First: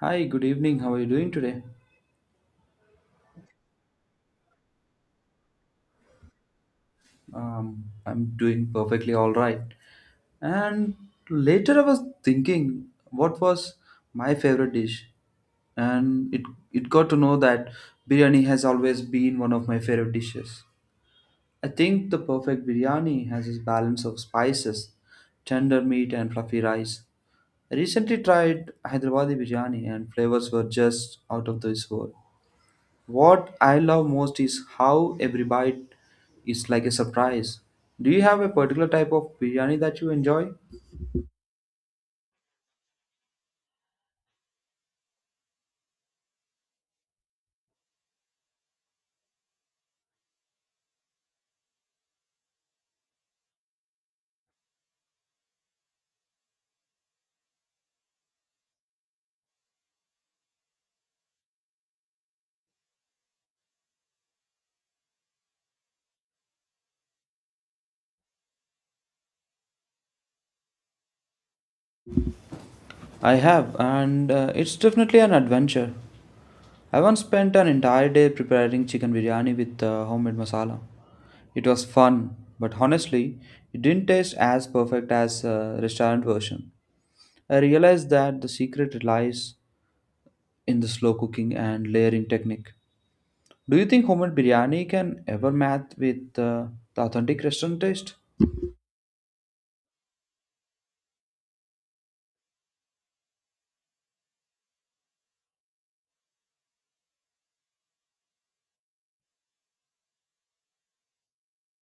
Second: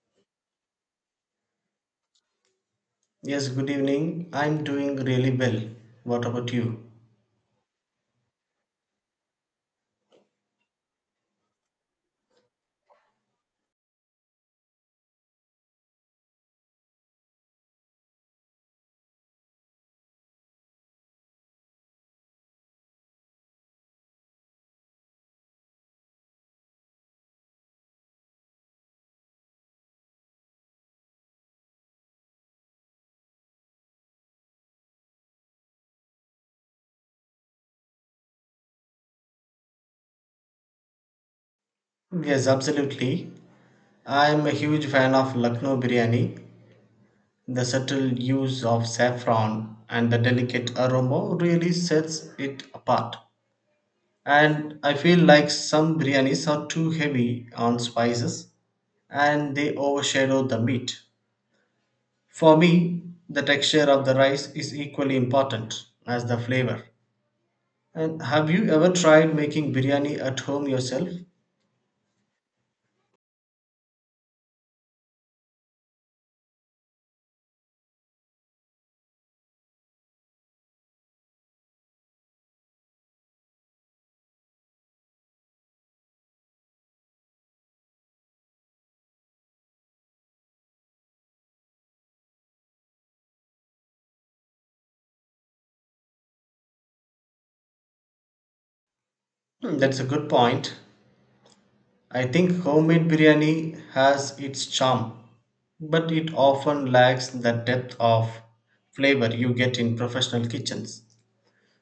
Hi, good evening. How are you doing today? Yes, good evening. I'm doing really well. What about you? I'm doing perfectly all right. And later I was thinking what was my favorite dish, and it got to know that biryani has always been one of my favorite dishes. I think the perfect biryani has its balance of spices, tender meat, and fluffy rice. I recently tried Hyderabadi biryani, and flavors were just out of this world. What I love most is how every bite is like a surprise. Do you have a particular type of biryani that you enjoy? Yes, absolutely. I'm a huge fan of Lucknow biryani. The subtle use of saffron and the delicate aroma really sets it apart. And I feel like some biryanis are too heavy on spices and they overshadow the meat. For me, the texture of the rice is equally important as the flavor. And have you ever tried making biryani at home yourself? I have, and it's definitely an adventure. I once spent an entire day preparing chicken biryani with homemade masala. It was fun, but honestly, it didn't taste as perfect as restaurant version. I realized that the secret lies in the slow cooking and layering technique. Do you think homemade biryani can ever match with the authentic restaurant taste? Hmm, that's a good point. I think homemade biryani has its charm, but it often lacks the depth of flavor you get in professional kitchens.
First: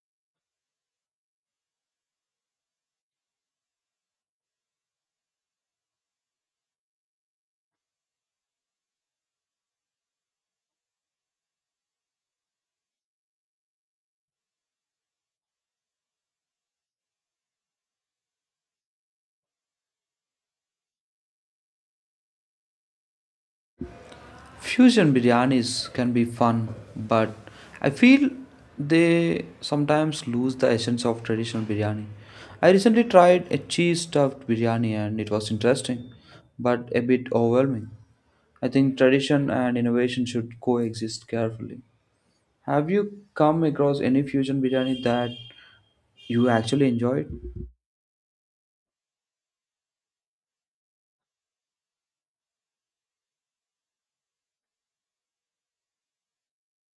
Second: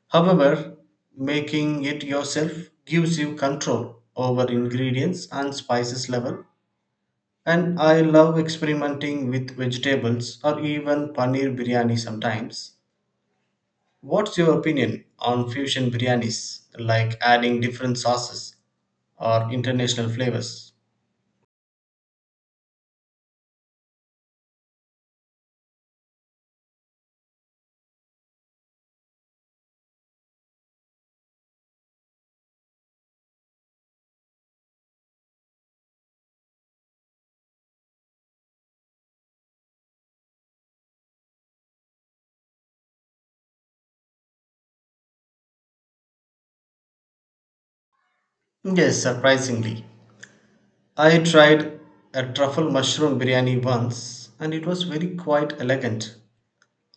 However, making it yourself gives you control over ingredients and spices level. And I love experimenting with vegetables or even paneer biryani sometimes. What's your opinion on fusion biryanis, like adding different sauces or international flavors? Fusion biryanis can be fun, but I feel they sometimes lose the essence of traditional biryani. I recently tried a cheese stuffed biryani and it was interesting, but a bit overwhelming. I think tradition and innovation should coexist carefully. Have you come across any fusion biryani that you actually enjoyed? Yes, surprisingly. I tried a truffle mushroom biryani once and it was very quite elegant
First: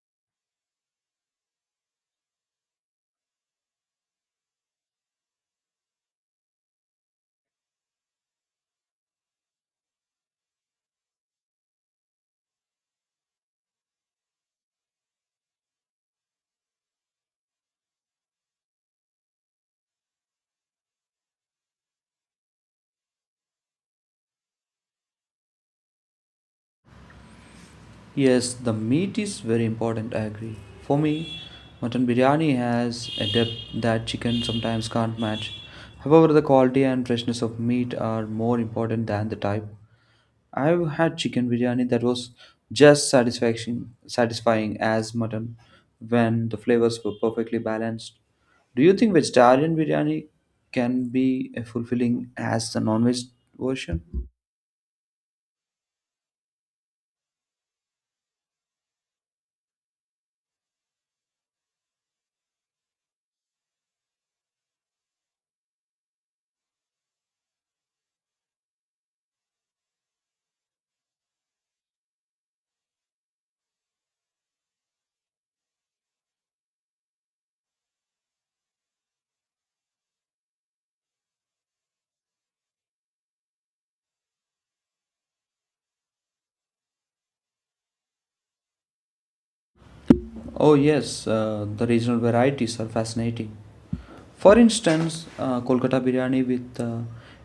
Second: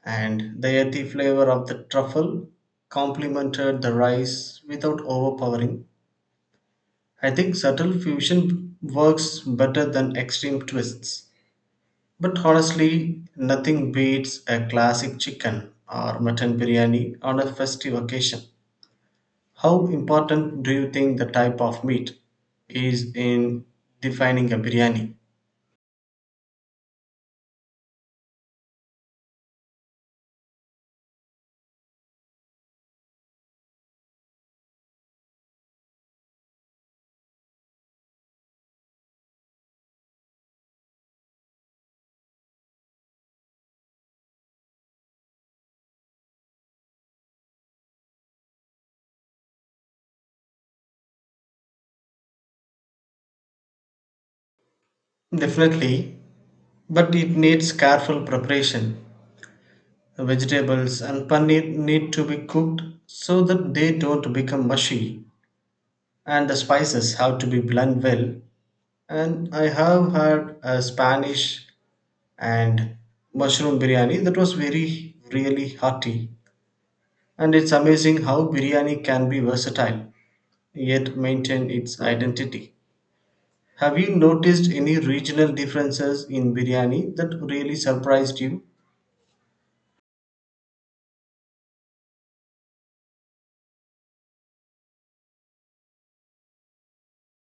and the earthy flavor of the truffle complemented the rice without overpowering. I think subtle fusion works better than extreme twists. But honestly, nothing beats a classic chicken or mutton biryani on a festive occasion. How important do you think the type of meat is in defining a biryani? Yes, the meat is very important, I agree. For me, mutton biryani has a depth that chicken sometimes can't match. However, the quality and freshness of meat are more important than the type. I've had chicken biryani that was just satisfaction, satisfying as mutton when the flavors were perfectly balanced. Do you think vegetarian biryani can be fulfilling as the non-veg version? Definitely, but it needs careful preparation. Vegetables and paneer need to be cooked so that they don't become mushy, and the spices have to be blended well. And I have had a Spanish and mushroom biryani that was really hearty. And it's amazing how biryani can be versatile yet maintain its identity. Have you noticed any regional differences in biryani that really surprised you? Oh yes, the regional varieties are fascinating. For instance, Kolkata biryani with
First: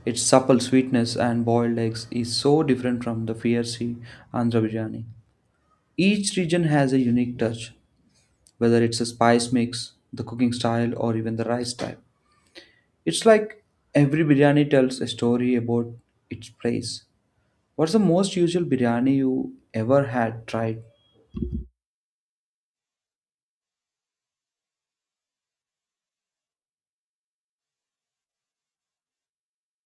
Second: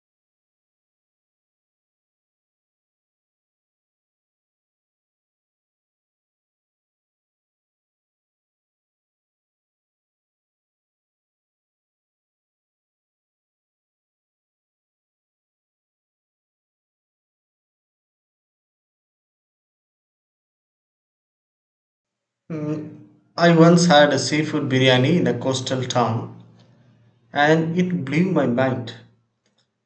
its supple sweetness and boiled eggs is so different from the fiery Andhra biryani. Each region has a unique touch, whether it's a spice mix, the cooking style, or even the rice type. It's like every biryani tells a story about its place. What's the most usual biryani you ever had tried? I once had a seafood biryani in a coastal town and it blew my mind.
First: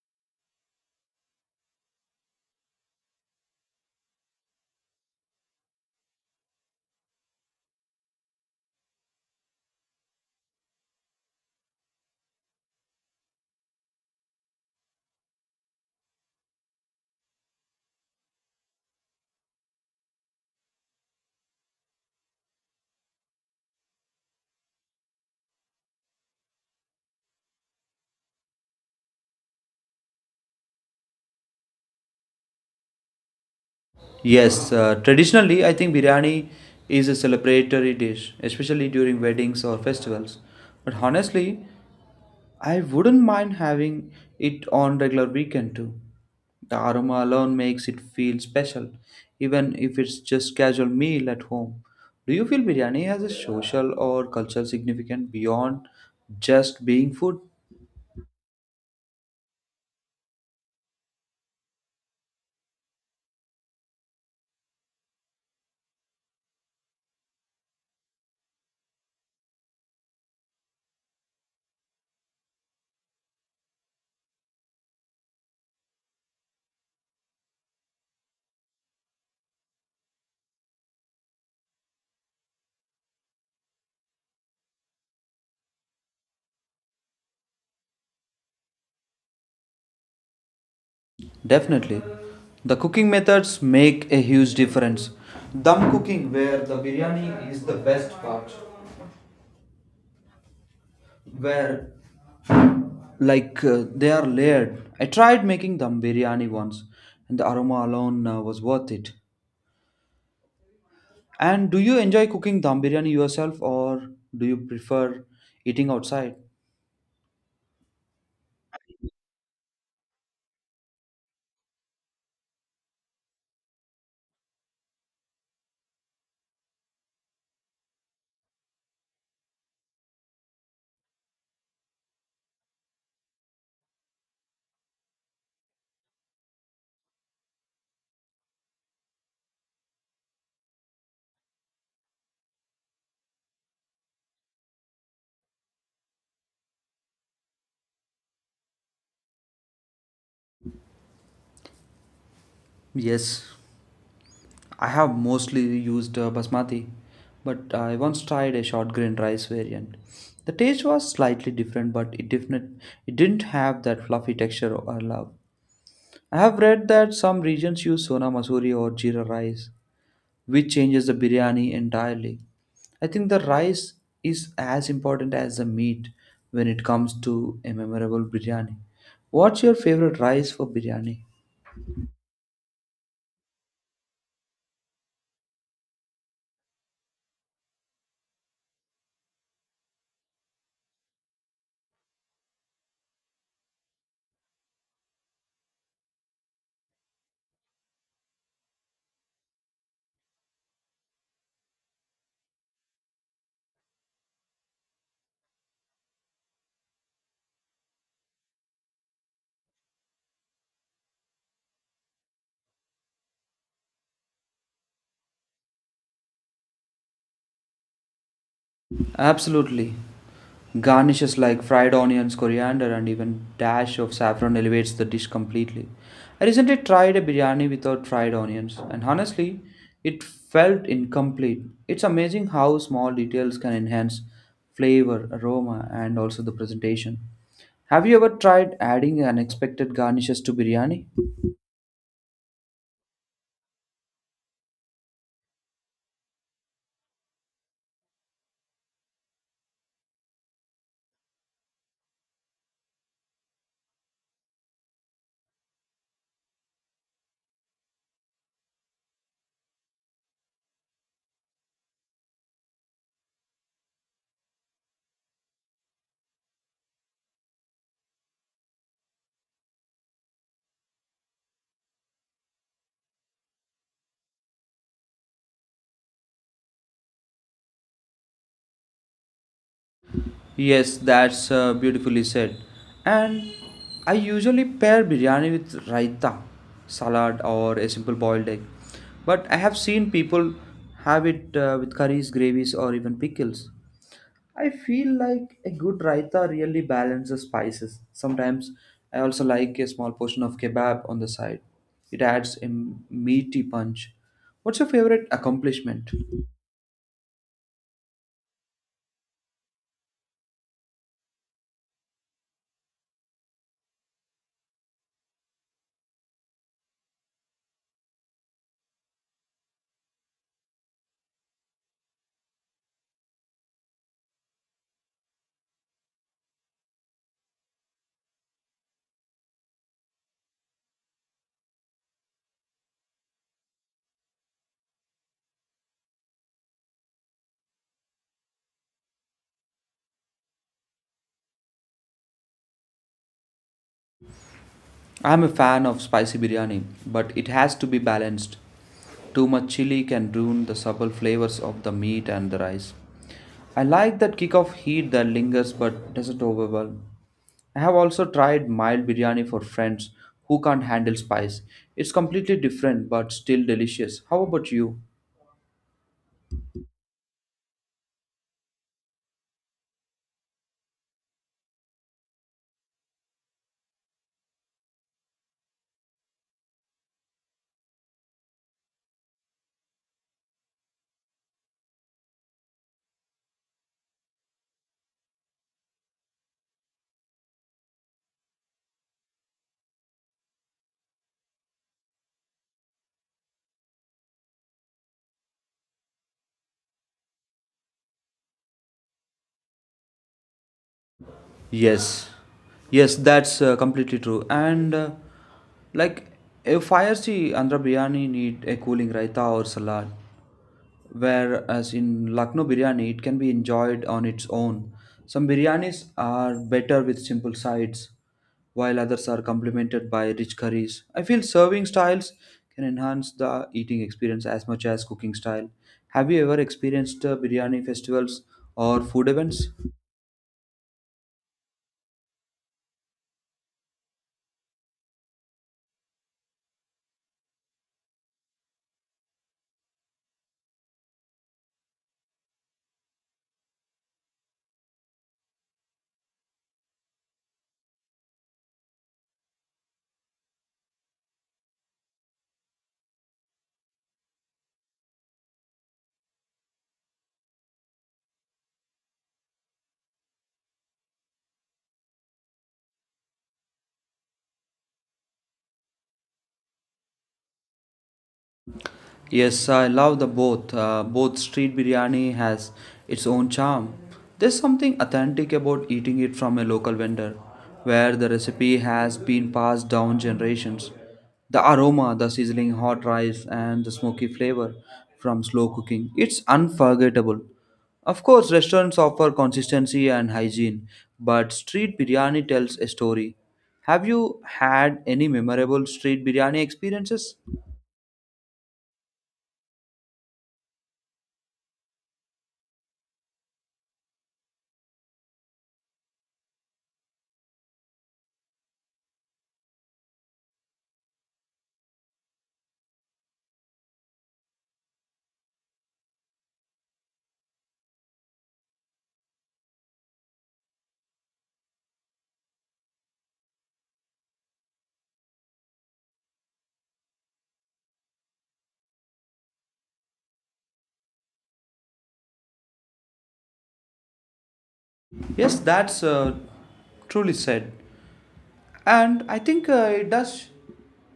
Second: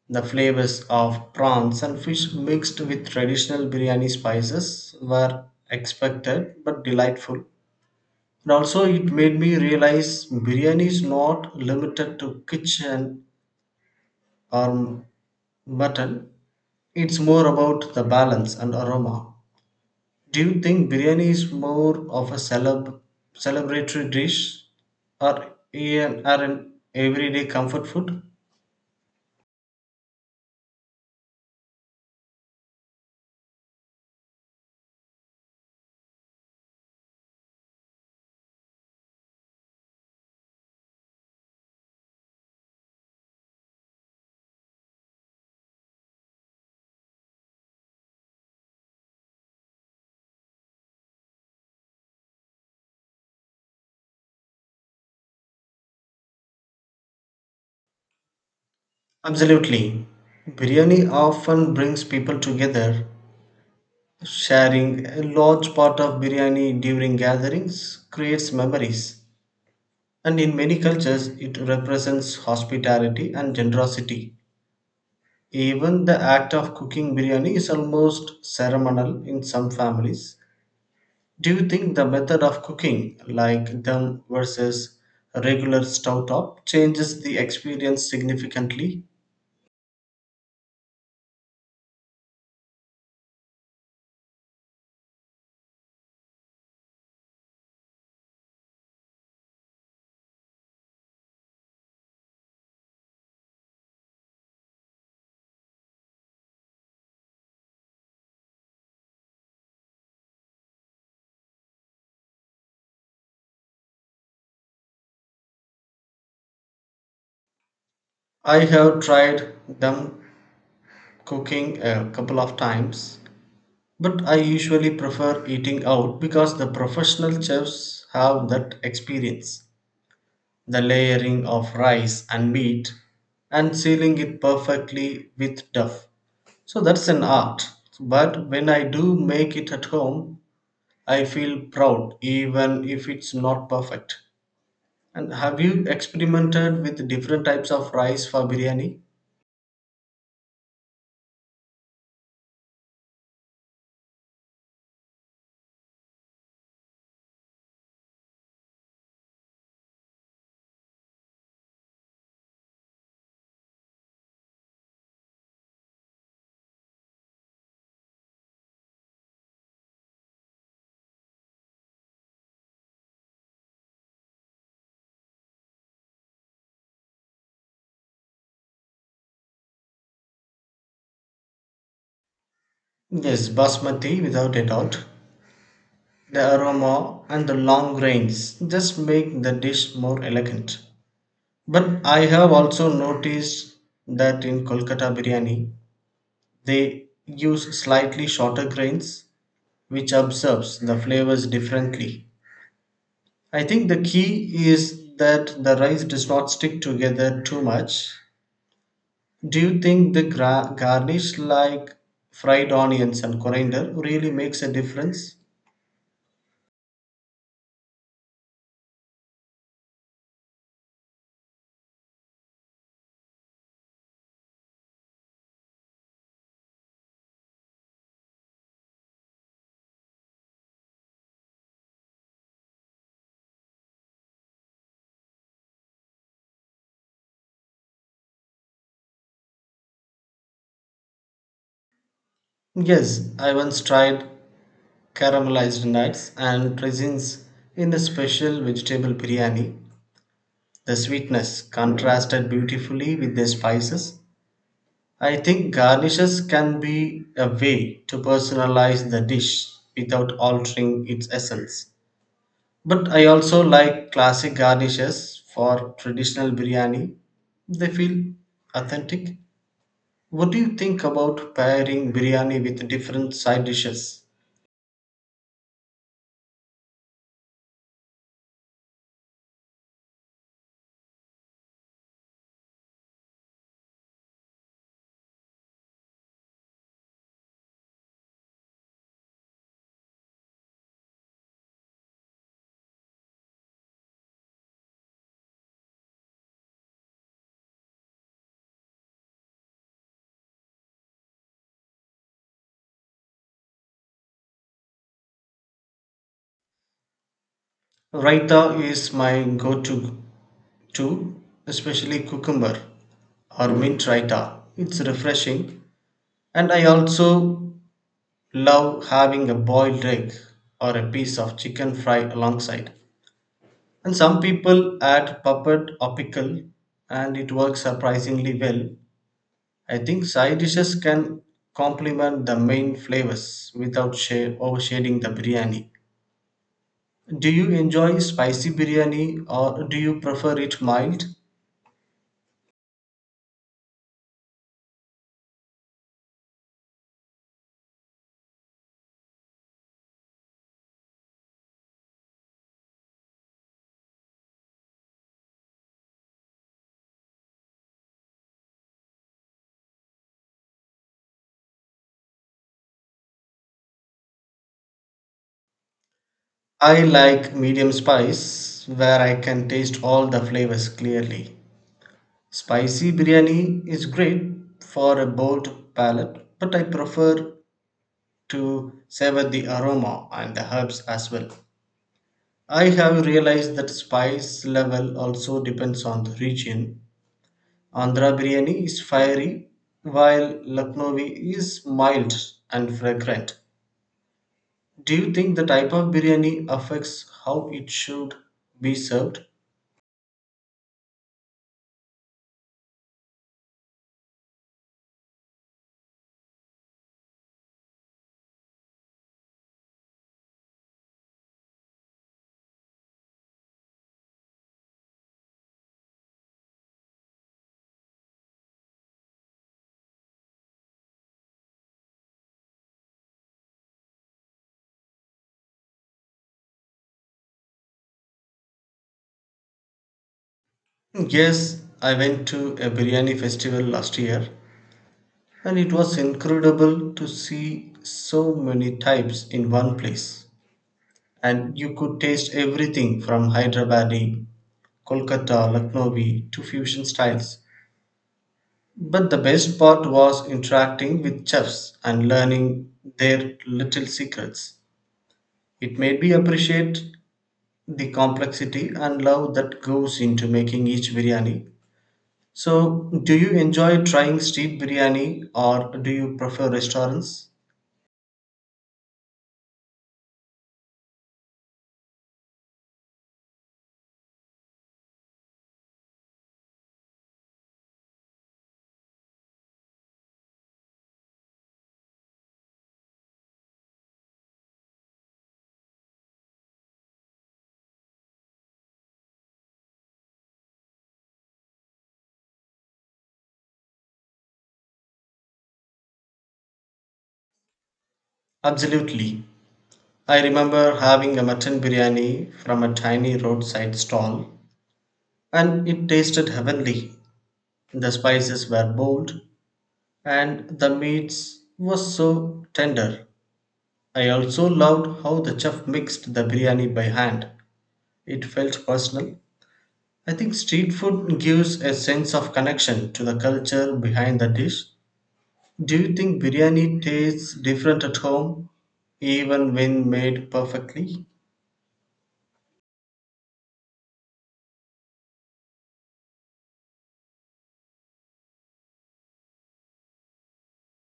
The flavors of prawns and fish mixed with traditional biryani spices were expected but delightful. And also, it made me realize biryani is not limited to kitchen or mutton, it's more about the balance and aroma. Do you think biryani is more of a celebratory dish or an everyday comfort food? Yes, traditionally, I think biryani is a celebratory dish, especially during weddings or festivals. But honestly, I wouldn't mind having it on regular weekend too. The aroma alone makes it feel special, even if it's just casual meal at home. Do you feel biryani has a social or cultural significance beyond just being food? Absolutely. Biryani often brings people together. Sharing a large pot of biryani during gatherings creates memories. And in many cultures, it represents hospitality and generosity. Even the act of cooking biryani is almost ceremonial in some families. Do you think the method of cooking, like them versus a regular stove top, changes the experience significantly? Definitely. The cooking methods make a huge difference. Dum cooking, where the biryani is the best part, where like they are layered. I tried making dum biryani once, and the aroma alone was worth it. And do you enjoy cooking dum biryani yourself, or do you prefer eating outside? I have tried them cooking a couple of times, but I usually prefer eating out because the professional chefs have that experience. The layering of rice and meat and sealing it perfectly with duff. So that's an art. But when I do make it at home, I feel proud even if it's not perfect. And have you experimented with different types of rice for biryani? Yes, I have mostly used basmati, but I once tried a short grain rice variant. The taste was slightly different, but it didn't have that fluffy texture I love. I have read that some regions use sona masuri or jeera rice, which changes the biryani entirely. I think the rice is as important as the meat when it comes to a memorable biryani. What's your favorite rice for biryani? Yes, basmati without a doubt. The aroma and the long grains just make the dish more elegant. But I have also noticed that in Kolkata biryani, they use slightly shorter grains, which absorbs the flavors differently. I think the key is that the rice does not stick together too much. Do you think the garnish like fried onions and coriander really makes a difference? Absolutely. Garnishes like fried onions, coriander, and even dash of saffron elevates the dish completely. I recently tried a biryani without fried onions, and honestly, it felt incomplete. It's amazing how small details can enhance flavor, aroma, and also the presentation. Have you ever tried adding unexpected garnishes to biryani? Yes, I once tried caramelized nuts and raisins in a special vegetable biryani. The sweetness contrasted beautifully with the spices. I think garnishes can be a way to personalize the dish without altering its essence. But I also like classic garnishes for traditional biryani. They feel authentic. What do you think about pairing biryani with different side dishes? Yes, that's beautifully said. And I usually pair biryani with raita, salad, or a simple boiled egg. But I have seen people have it with curries, gravies, or even pickles. I feel like a good raita really balances spices. Sometimes I also like a small portion of kebab on the side. It adds a meaty punch. What's your favorite accomplishment? Raita is my go-to too, especially cucumber or mint raita. It's refreshing. And I also love having a boiled egg or a piece of chicken fried alongside. And some people add puppet or pickle and it works surprisingly well. I think side dishes can complement the main flavors without overshading the biryani. Do you enjoy spicy biryani or do you prefer it mild? I'm a fan of spicy biryani, but it has to be balanced. Too much chili can ruin the subtle flavors of the meat and the rice. I like that kick of heat that lingers but doesn't overwhelm. I have also tried mild biryani for friends who can't handle spice. It's completely different but still delicious. How about you? I like medium spice where I can taste all the flavors clearly. Spicy biryani is great for a bold palate, but I prefer to savor the aroma and the herbs as well. I have realized that spice level also depends on the region. Andhra biryani is fiery, while Lucknowi is mild and fragrant. Do you think the type of biryani affects how it should be served? Yes, yes, that's completely true. And like if I see Andhra biryani, need a cooling raita or salad. Whereas in Lucknow biryani, it can be enjoyed on its own. Some biryanis are better with simple sides, while others are complemented by rich curries. I feel serving styles can enhance the eating experience as much as cooking style. Have you ever experienced biryani festivals or food events? Yes, I went to a biryani festival last year and it was incredible to see so many types in one place. And you could taste everything from Hyderabadi, Kolkata, Lucknowi to fusion styles. But the best part was interacting with chefs and learning their little secrets. It made me appreciate the complexity and love that goes into making each biryani. So, do you enjoy trying street biryani or do you prefer restaurants? Yes, I love the both. Both street biryani has its own charm. There's something authentic about eating it from a local vendor, where the recipe has been passed down generations. The aroma, the sizzling hot rice, and the smoky flavor from slow cooking, it's unforgettable. Of course, restaurants offer consistency and hygiene, but street biryani tells a story. Have you had any memorable street biryani experiences? Absolutely. I remember having a mutton biryani from a tiny roadside stall, and it tasted heavenly. The spices were bold, and the meats was so tender. I also loved how the chef mixed the biryani by hand. It felt personal. I think street food gives a sense of connection to the culture behind the dish. Do you think biryani tastes different at home, even when made perfectly? Yes, that's truly said. And I think it does,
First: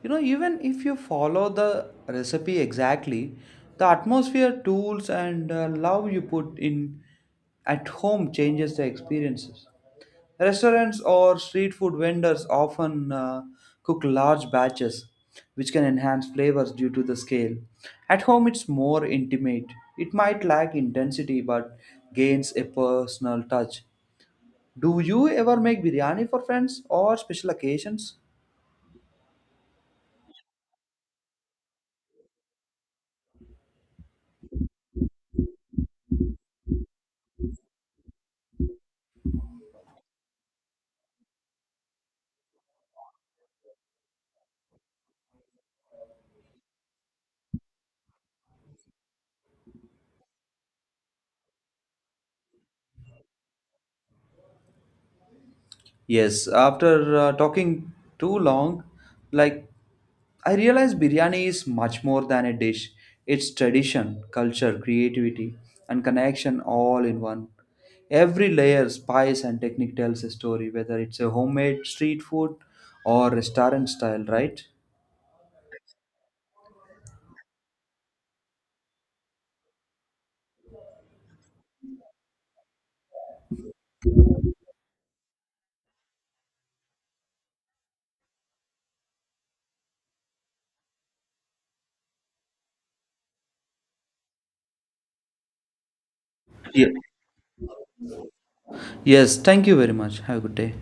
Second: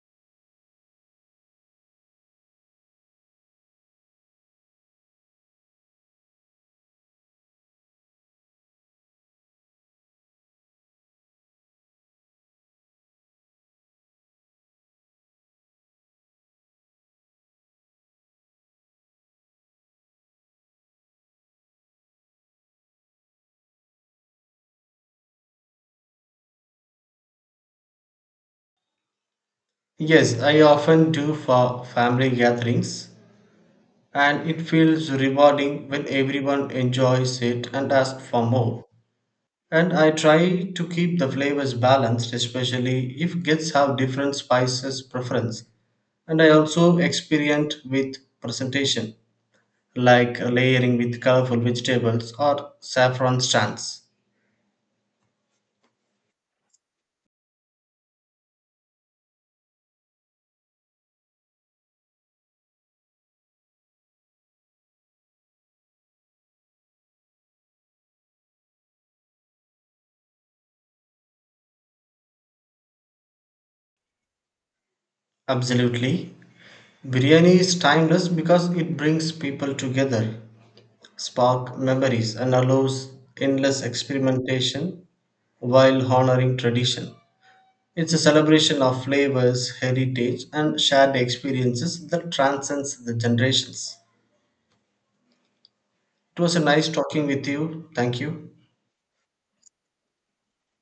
even if you follow the recipe exactly, the atmosphere, tools, and love you put in at home changes the experiences. Restaurants or street food vendors often cook large batches, which can enhance flavors due to the scale. At home, it's more intimate. It might lack intensity but gains a personal touch. Do you ever make biryani for friends or special occasions? Yes, I often do for family gatherings, and it feels rewarding when everyone enjoys it and asks for more. And I try to keep the flavors balanced, especially if guests have different spices preference. And I also experiment with presentation, like layering with colorful vegetables or saffron strands. Yes, after talking too long, like I realize biryani is much more than a dish. It's tradition, culture, creativity, and connection all in one. Every layer, spice, and technique tells a story, whether it's a homemade street food or restaurant style, right? Absolutely. Biryani is timeless because it brings people together, spark memories, and allows endless experimentation while honoring tradition. It's a celebration of flavors, heritage, and shared experiences that transcends the generations. It was a Yeah. nice talking with you. Thank you. Yes, thank you very much. Have a good day.